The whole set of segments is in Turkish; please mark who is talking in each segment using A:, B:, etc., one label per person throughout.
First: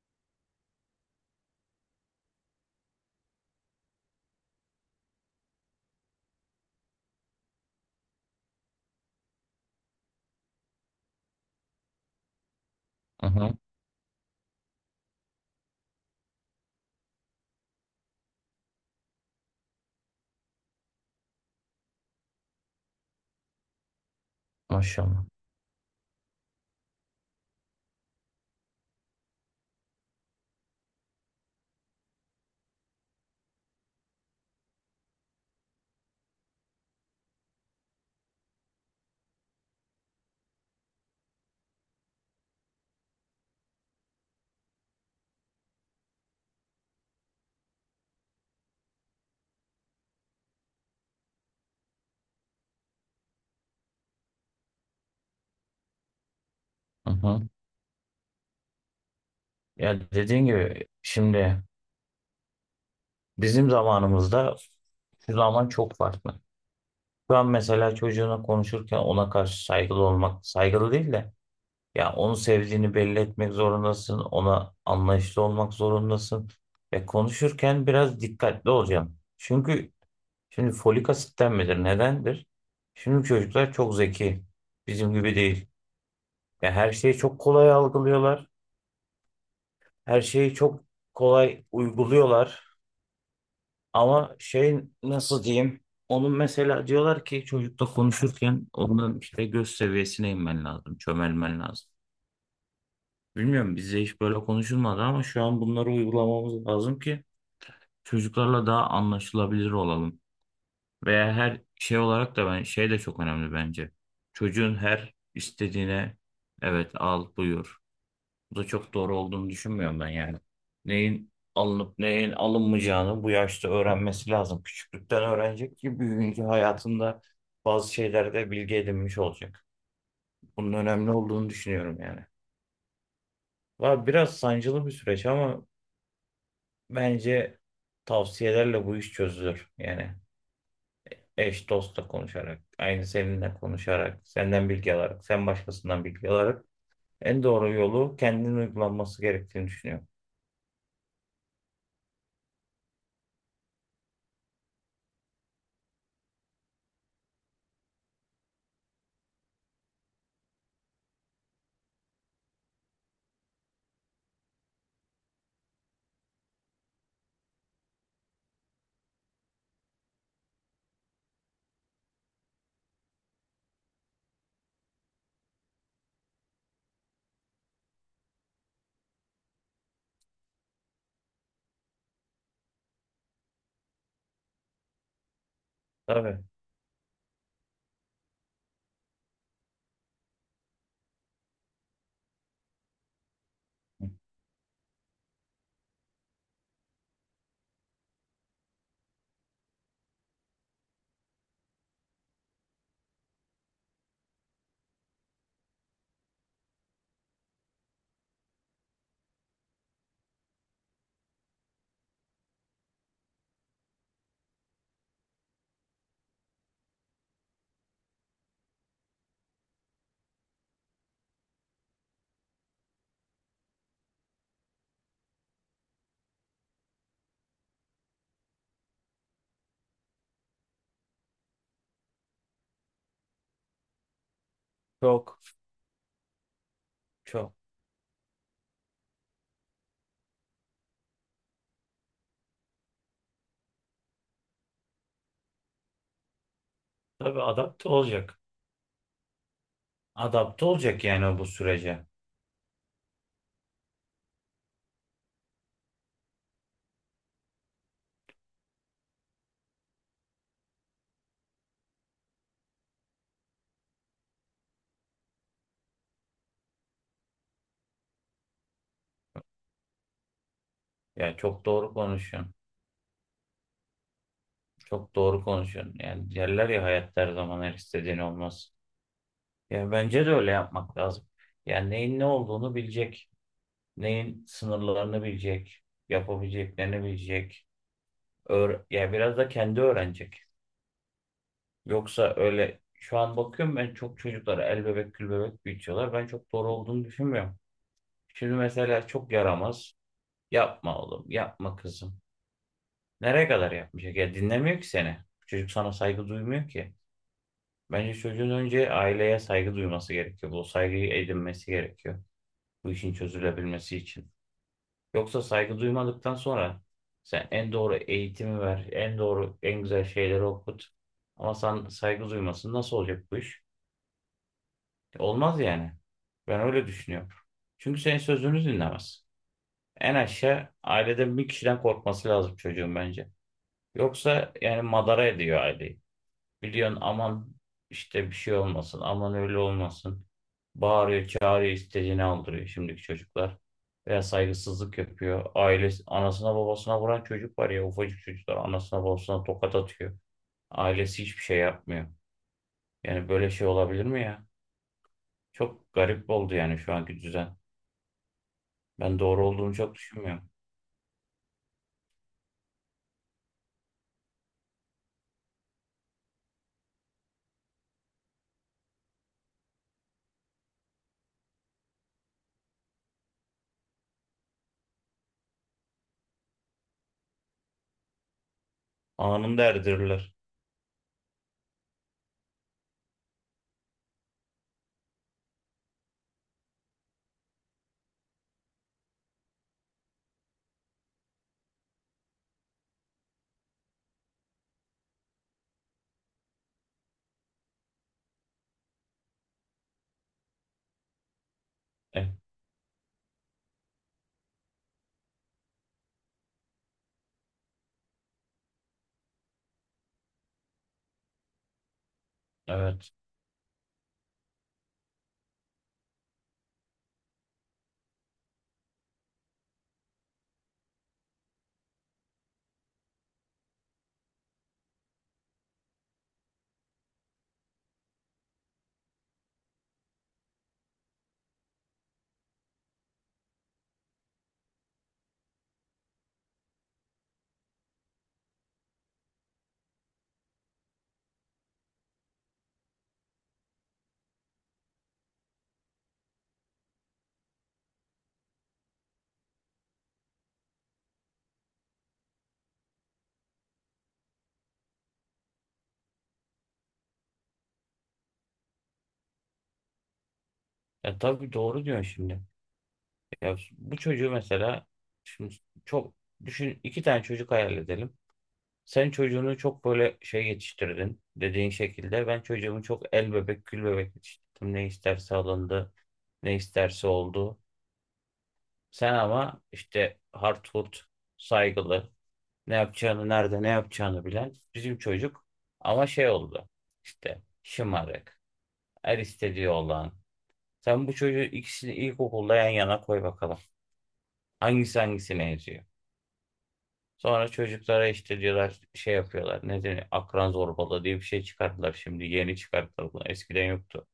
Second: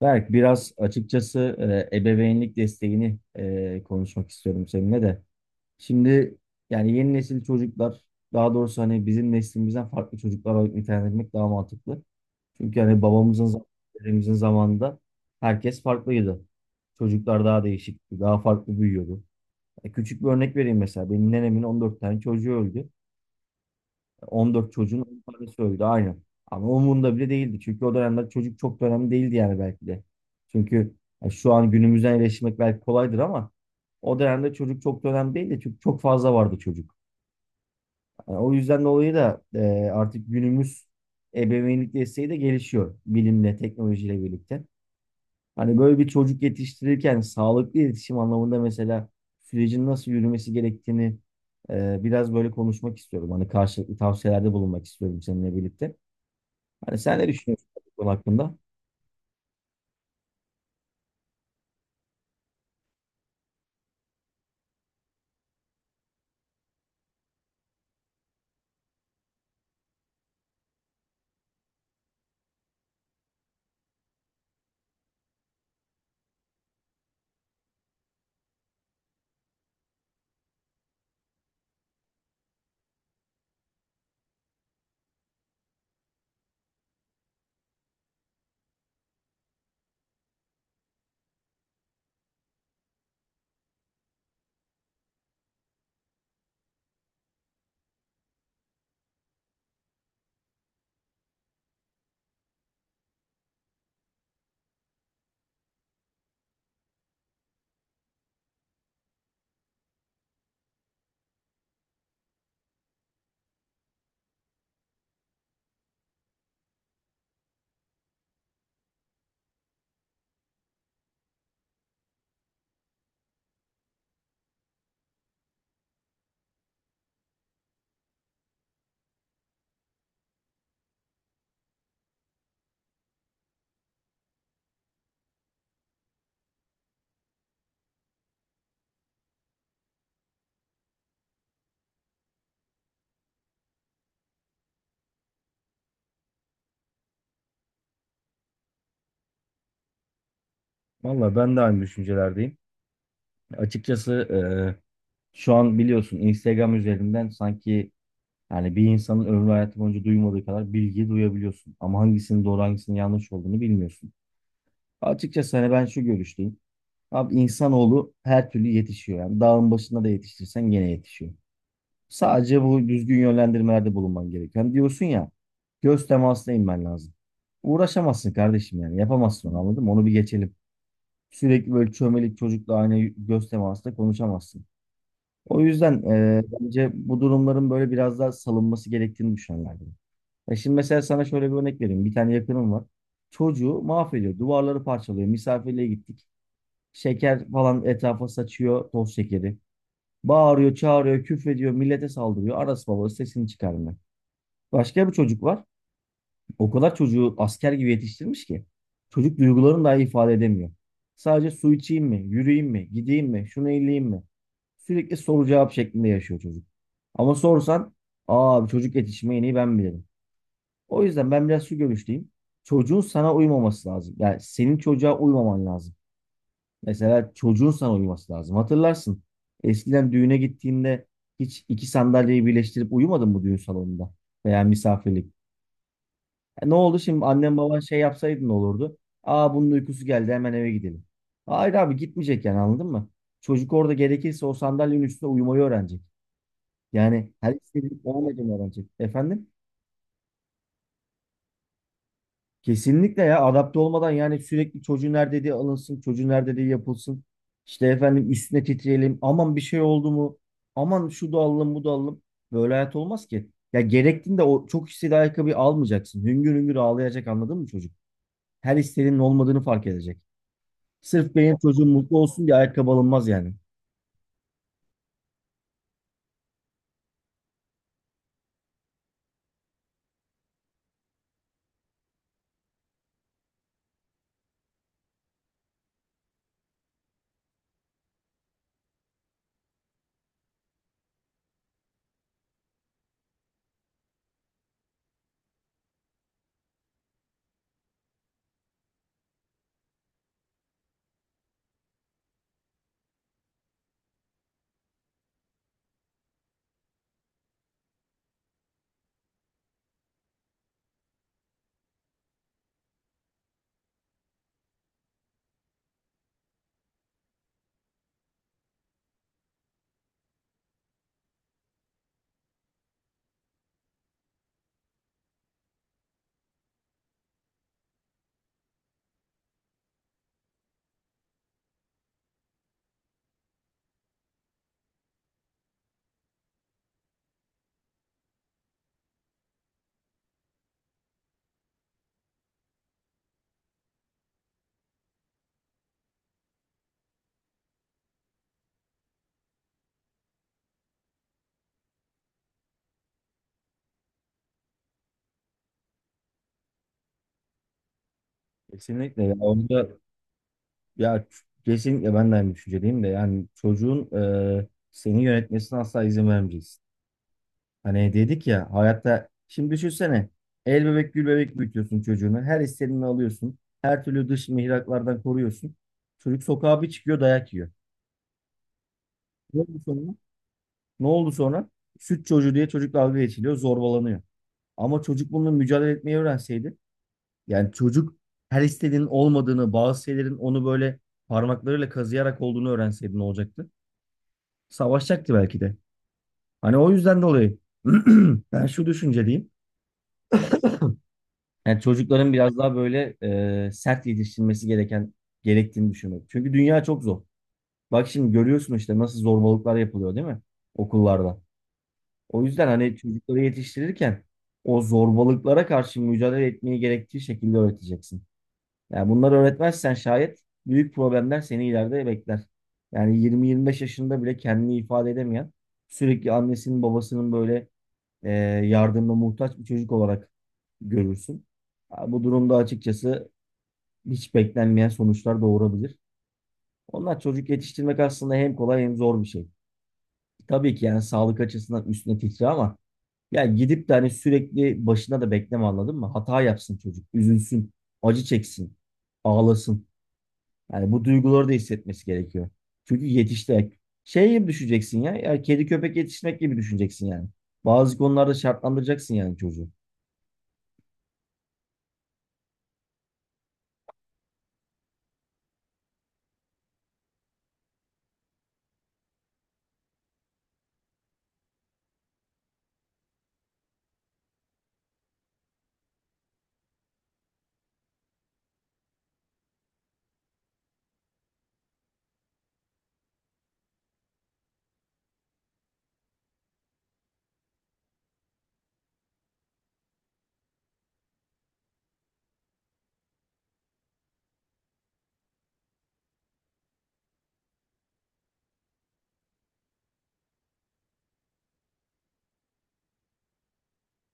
A: Berk, biraz açıkçası ebeveynlik desteğini konuşmak istiyorum seninle de. Şimdi yani yeni nesil çocuklar, daha doğrusu hani bizim neslimizden farklı çocuklar olarak nitelendirmek daha mantıklı. Çünkü hani
B: Hı
A: babamızın,
B: hı,
A: zam- dedemizin zamanında herkes farklıydı. Çocuklar daha değişikti, daha farklı büyüyordu. Küçük bir örnek vereyim mesela. Benim nenemin 14 tane çocuğu öldü. 14 çocuğun
B: maşallah.
A: 10 tanesi öldü aynen. Ama umurunda bile değildi. Çünkü o dönemde çocuk çok da önemli değildi yani belki de. Çünkü ya şu an günümüzden eleştirmek belki kolaydır ama o dönemde çocuk çok da önemli değildi. Çünkü çok fazla vardı çocuk. Yani o yüzden dolayı da artık günümüz ebeveynlik desteği de gelişiyor bilimle, teknolojiyle birlikte. Hani böyle bir çocuk yetiştirirken sağlıklı iletişim anlamında mesela sürecin nasıl yürümesi gerektiğini biraz böyle konuşmak istiyorum. Hani karşılıklı tavsiyelerde bulunmak istiyorum seninle birlikte. Hani
B: Hı
A: sen ne
B: hı.
A: düşünüyorsun bu konu hakkında?
B: Ya dediğin gibi şimdi bizim zamanımızda şu zaman çok farklı. Şu an mesela çocuğuna konuşurken ona karşı saygılı olmak, saygılı değil de ya onu sevdiğini belli etmek zorundasın, ona anlayışlı olmak zorundasın ve konuşurken biraz dikkatli olacaksın. Çünkü şimdi folik asitten midir, nedendir? Şimdi çocuklar çok zeki, bizim gibi değil. Ya her şeyi çok kolay algılıyorlar. Her şeyi çok kolay uyguluyorlar. Ama şey nasıl diyeyim? Onun mesela diyorlar ki çocukla konuşurken onun işte göz seviyesine inmen lazım, çömelmen lazım. Bilmiyorum bizde hiç böyle konuşulmadı ama şu an bunları uygulamamız lazım ki çocuklarla daha anlaşılabilir olalım. Veya her şey olarak da ben şey de çok önemli bence. Çocuğun her istediğine evet al buyur. Bu da çok doğru olduğunu düşünmüyorum ben yani. Neyin alınıp neyin alınmayacağını bu yaşta öğrenmesi lazım. Küçüklükten öğrenecek ki büyüyünce hayatında bazı şeylerde bilgi edinmiş olacak. Bunun önemli olduğunu düşünüyorum yani. Var biraz sancılı bir süreç ama bence tavsiyelerle bu iş çözülür. Yani eş dostla konuşarak, aynı seninle konuşarak, senden bilgi alarak, sen başkasından bilgi alarak en doğru yolu kendinin uygulanması gerektiğini düşünüyorum.
A: Valla ben de aynı düşüncelerdeyim. Açıkçası şu an biliyorsun Instagram üzerinden sanki yani bir insanın ömrü hayatı boyunca duymadığı kadar bilgi duyabiliyorsun. Ama hangisinin doğru hangisinin yanlış olduğunu bilmiyorsun. Açıkçası hani ben şu görüşteyim. Abi insanoğlu her türlü yetişiyor. Yani dağın başında da yetiştirsen gene yetişiyor. Sadece bu düzgün yönlendirmelerde bulunman gereken diyorsun ya göz temasına inmen lazım. Uğraşamazsın kardeşim yani yapamazsın onu anladın mı? Onu bir geçelim. Sürekli böyle çömelik çocukla aynı göz temasında konuşamazsın. O yüzden
B: Tabii.
A: bence bu durumların böyle biraz daha salınması gerektiğini düşünenlerdim. Ya şimdi mesela sana şöyle bir örnek vereyim. Bir tane yakınım var. Çocuğu mahvediyor. Duvarları parçalıyor. Misafirliğe gittik. Şeker falan etrafa saçıyor. Toz şekeri. Bağırıyor, çağırıyor, küfrediyor. Millete saldırıyor. Arası babası sesini çıkarmıyor. Başka bir çocuk var. O kadar çocuğu asker gibi yetiştirmiş ki. Çocuk duygularını dahi ifade edemiyor. Sadece su içeyim mi, yürüyeyim mi, gideyim mi, şunu elleyeyim mi? Sürekli soru cevap şeklinde yaşıyor çocuk. Ama sorsan, aa çocuk yetişmeyi en iyi ben bilirim. O yüzden ben biraz şu görüşteyim. Çocuğun sana uymaması lazım. Yani senin çocuğa uymaman lazım. Mesela çocuğun sana uyması lazım. Hatırlarsın. Eskiden düğüne gittiğinde hiç iki sandalyeyi birleştirip uyumadın mı düğün salonunda veya
B: Çok,
A: misafirlikte? Ne oldu şimdi
B: çok.
A: annem baban şey yapsaydı ne olurdu? Aa bunun uykusu geldi hemen eve gidelim. Hayır abi gitmeyecek yani anladın mı? Çocuk orada gerekirse o sandalyenin üstünde uyumayı öğrenecek. Yani
B: Tabii
A: her
B: adapte
A: istediği
B: olacak.
A: olmadığını öğrenecek. Efendim?
B: Adapte olacak yani bu sürece.
A: Kesinlikle ya adapte olmadan yani sürekli çocuğun her dediği alınsın, çocuğun her dediği yapılsın. İşte efendim üstüne titreyelim. Aman bir şey oldu mu? Aman şu da alalım bu da alalım. Böyle hayat olmaz ki. Ya gerektiğinde o çok istediği ayakkabıyı almayacaksın. Hüngür hüngür ağlayacak anladın mı çocuk? Her istediğinin olmadığını fark edecek. Sırf
B: Ya
A: benim
B: çok
A: çocuğum
B: doğru
A: mutlu olsun
B: konuşuyorsun.
A: diye ayakkabı alınmaz yani.
B: Çok doğru konuşuyorsun. Yani derler ya hayatta her zaman her istediğin olmaz. Yani bence de öyle yapmak lazım. Yani neyin ne olduğunu bilecek. Neyin sınırlarını bilecek. Yapabileceklerini bilecek. Yani biraz da kendi öğrenecek. Yoksa öyle şu an bakıyorum ben çok çocuklara el bebek gül bebek büyütüyorlar. Ben çok doğru olduğunu düşünmüyorum. Şimdi mesela çok yaramaz. Yapma oğlum, yapma kızım. Nereye kadar yapmayacak? Ya dinlemiyor ki seni. Çocuk sana saygı duymuyor ki. Bence çocuğun önce aileye saygı duyması gerekiyor. Bu saygıyı edinmesi gerekiyor. Bu işin çözülebilmesi için. Yoksa saygı duymadıktan sonra sen en doğru eğitimi ver, en doğru, en güzel şeyleri okut. Ama sen saygı duymasın nasıl olacak bu iş? Olmaz yani. Ben öyle düşünüyorum. Çünkü senin sözünü dinlemez. En aşağı aileden bir kişiden korkması lazım çocuğun bence. Yoksa yani madara ediyor aileyi. Biliyorsun aman işte bir şey olmasın, aman öyle olmasın. Bağırıyor, çağırıyor, istediğini aldırıyor şimdiki çocuklar. Veya saygısızlık yapıyor. Ailesi, anasına babasına vuran çocuk var ya ufacık çocuklar anasına babasına tokat atıyor. Ailesi hiçbir şey yapmıyor. Yani böyle şey olabilir mi ya? Çok garip oldu yani şu anki düzen. Ben
A: Kesinlikle ya
B: doğru olduğunu
A: onda
B: çok düşünmüyorum.
A: ya kesinlikle ben de aynı düşüncedeyim de yani çocuğun seni yönetmesine asla izin vermeyeceksin. Hani dedik ya hayatta şimdi düşünsene el bebek gül bebek büyütüyorsun çocuğunu her istediğini alıyorsun her türlü dış mihraklardan koruyorsun. Çocuk sokağa bir çıkıyor dayak yiyor. Ne
B: Anında
A: oldu sonra?
B: erdirirler.
A: Ne oldu sonra? Süt çocuğu diye çocuk dalga geçiliyor zorbalanıyor. Ama çocuk bununla mücadele etmeyi öğrenseydi. Yani çocuk her istediğinin olmadığını, bazı şeylerin onu böyle parmaklarıyla kazıyarak olduğunu öğrenseydi ne olacaktı? Savaşacaktı belki de. Hani o yüzden dolayı ben şu düşünceliyim. Yani
B: E,
A: çocukların biraz daha böyle sert yetiştirilmesi gerektiğini düşünüyorum. Çünkü dünya çok zor. Bak şimdi görüyorsun işte nasıl zorbalıklar yapılıyor değil mi? Okullarda. O yüzden hani
B: evet.
A: çocukları yetiştirirken o zorbalıklara karşı mücadele etmeyi gerektiği şekilde öğreteceksin. Yani bunları öğretmezsen şayet büyük problemler seni ileride bekler. Yani 20-25 yaşında bile kendini ifade edemeyen, sürekli annesinin babasının böyle e, yardımına muhtaç bir çocuk olarak görürsün. Ha, bu durumda açıkçası hiç beklenmeyen sonuçlar doğurabilir. Onlar çocuk yetiştirmek aslında hem kolay hem zor bir şey. Tabii ki yani sağlık açısından üstüne titri ama yani gidip de hani sürekli başına da bekleme anladın mı? Hata yapsın çocuk, üzülsün, acı çeksin, ağlasın. Yani bu duyguları da hissetmesi gerekiyor. Çünkü yetişti. Şey gibi düşeceksin ya. Ya kedi köpek yetiştirmek gibi düşüneceksin yani. Bazı konularda şartlandıracaksın yani çocuğu.
B: Tabii doğru diyorsun şimdi. Ya bu çocuğu mesela şimdi çok düşün iki tane çocuk hayal edelim. Sen çocuğunu çok böyle şey yetiştirdin dediğin şekilde. Ben çocuğumu çok el bebek gül bebek yetiştirdim. Ne isterse alındı, ne isterse oldu. Sen ama işte hardcore, saygılı, ne yapacağını, nerede ne yapacağını bilen bizim çocuk. Ama şey oldu işte şımarık, her istediği olan. Sen bu çocuğu ikisini ilkokulda yan yana koy bakalım. Hangisi hangisine yazıyor? Sonra çocuklara işte diyorlar şey yapıyorlar. Ne deniyor? Akran zorbalığı diye bir şey çıkarttılar şimdi. Yeni çıkarttılar bunu. Eskiden yoktu.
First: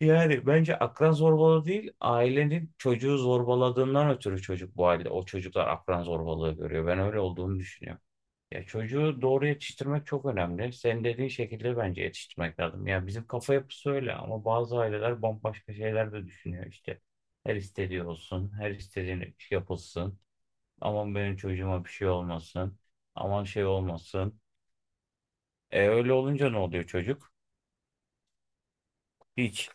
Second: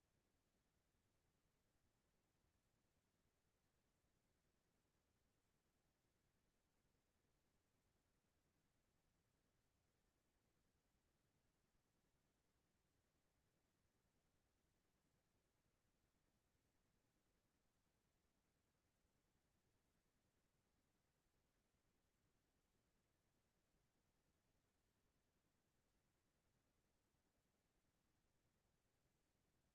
B: Yani bence akran zorbalığı değil, ailenin çocuğu zorbaladığından ötürü çocuk bu halde. O çocuklar akran zorbalığı görüyor. Ben öyle olduğunu düşünüyorum. Ya çocuğu doğru yetiştirmek çok önemli. Senin dediğin şekilde bence yetiştirmek lazım. Ya bizim kafa yapısı öyle ama bazı aileler bambaşka şeyler de düşünüyor işte. Her istediği olsun, her istediğini yapılsın. Aman benim çocuğuma bir şey olmasın. Aman şey olmasın. Öyle olunca ne oluyor çocuk? Hiç.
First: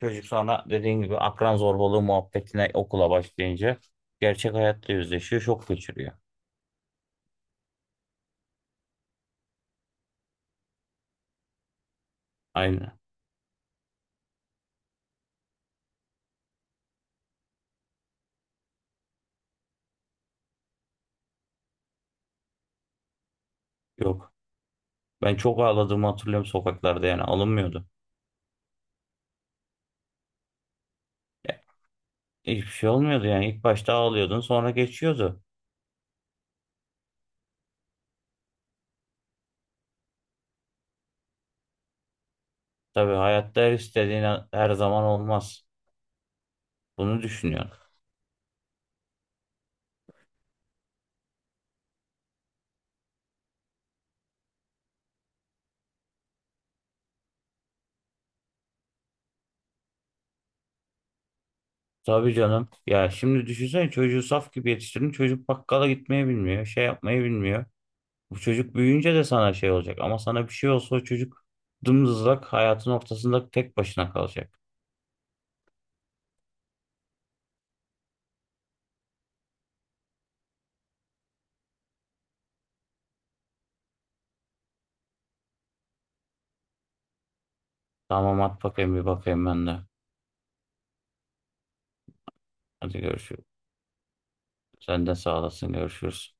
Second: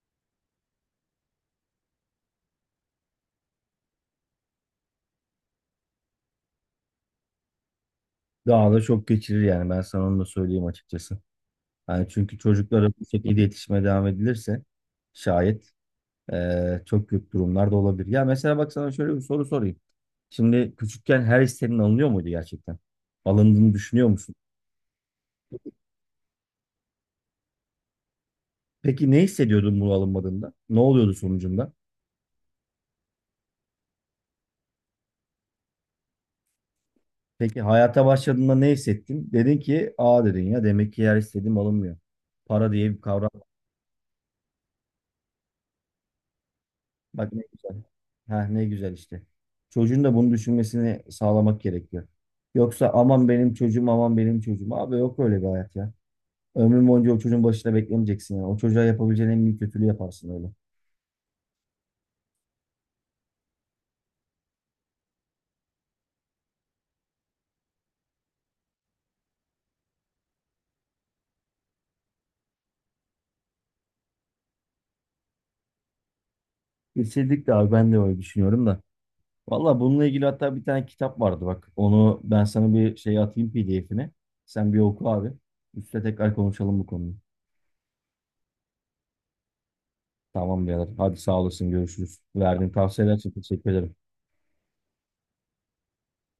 B: Çocuk sana dediğin gibi akran zorbalığı muhabbetine okula başlayınca gerçek hayatta yüzleşiyor, şok geçiriyor.
A: Daha da çok geçirir yani ben sana onu da söyleyeyim açıkçası. Yani çünkü çocuklara
B: Aynen.
A: bu şekilde yetişmeye devam edilirse şayet çok kötü durumlar da olabilir. Ya mesela bak sana şöyle bir soru sorayım. Şimdi küçükken her isteğin alınıyor muydu gerçekten? Alındığını düşünüyor
B: Yok.
A: musun?
B: Ben çok ağladığımı hatırlıyorum sokaklarda yani alınmıyordu.
A: Peki ne hissediyordun bunu alınmadığında? Ne oluyordu
B: Ya,
A: sonucunda?
B: Hiçbir şey olmuyordu yani. İlk başta ağlıyordun sonra geçiyordu.
A: Peki hayata başladığında ne hissettin? Dedin ki aa dedin ya demek ki yer istediğim alınmıyor. Para diye bir
B: Tabii
A: kavram var.
B: hayatta her istediğin her zaman olmaz. Bunu
A: Bak ne
B: düşünüyorum.
A: güzel. Ha ne güzel işte. Çocuğun da bunu düşünmesini sağlamak gerekiyor. Yoksa aman benim çocuğum aman benim çocuğum. Abi yok öyle bir hayat ya. Ömrün boyunca o çocuğun başına beklemeyeceksin yani. O çocuğa yapabileceğin en büyük kötülüğü yaparsın öyle.
B: Tabii canım. Ya şimdi düşünsene çocuğu saf gibi yetiştirdin. Çocuk bakkala gitmeyi bilmiyor. Şey yapmayı bilmiyor. Bu çocuk büyüyünce de sana şey olacak. Ama sana bir şey olsa o çocuk dımdızlak hayatın ortasında tek başına kalacak.
A: Kesinlikle abi ben de öyle düşünüyorum da. Valla bununla ilgili hatta bir tane kitap vardı bak. Onu ben sana bir şey atayım PDF'ine. Sen bir oku abi. Üstte tekrar konuşalım bu konuyu.
B: Tamam at bakayım bir bakayım ben de.
A: Tamam birader. Hadi sağ olasın. Görüşürüz. Verdiğin
B: Hadi
A: tavsiyeler için
B: görüşürüz.
A: teşekkür ederim.
B: Sen de sağ olasın görüşürüz.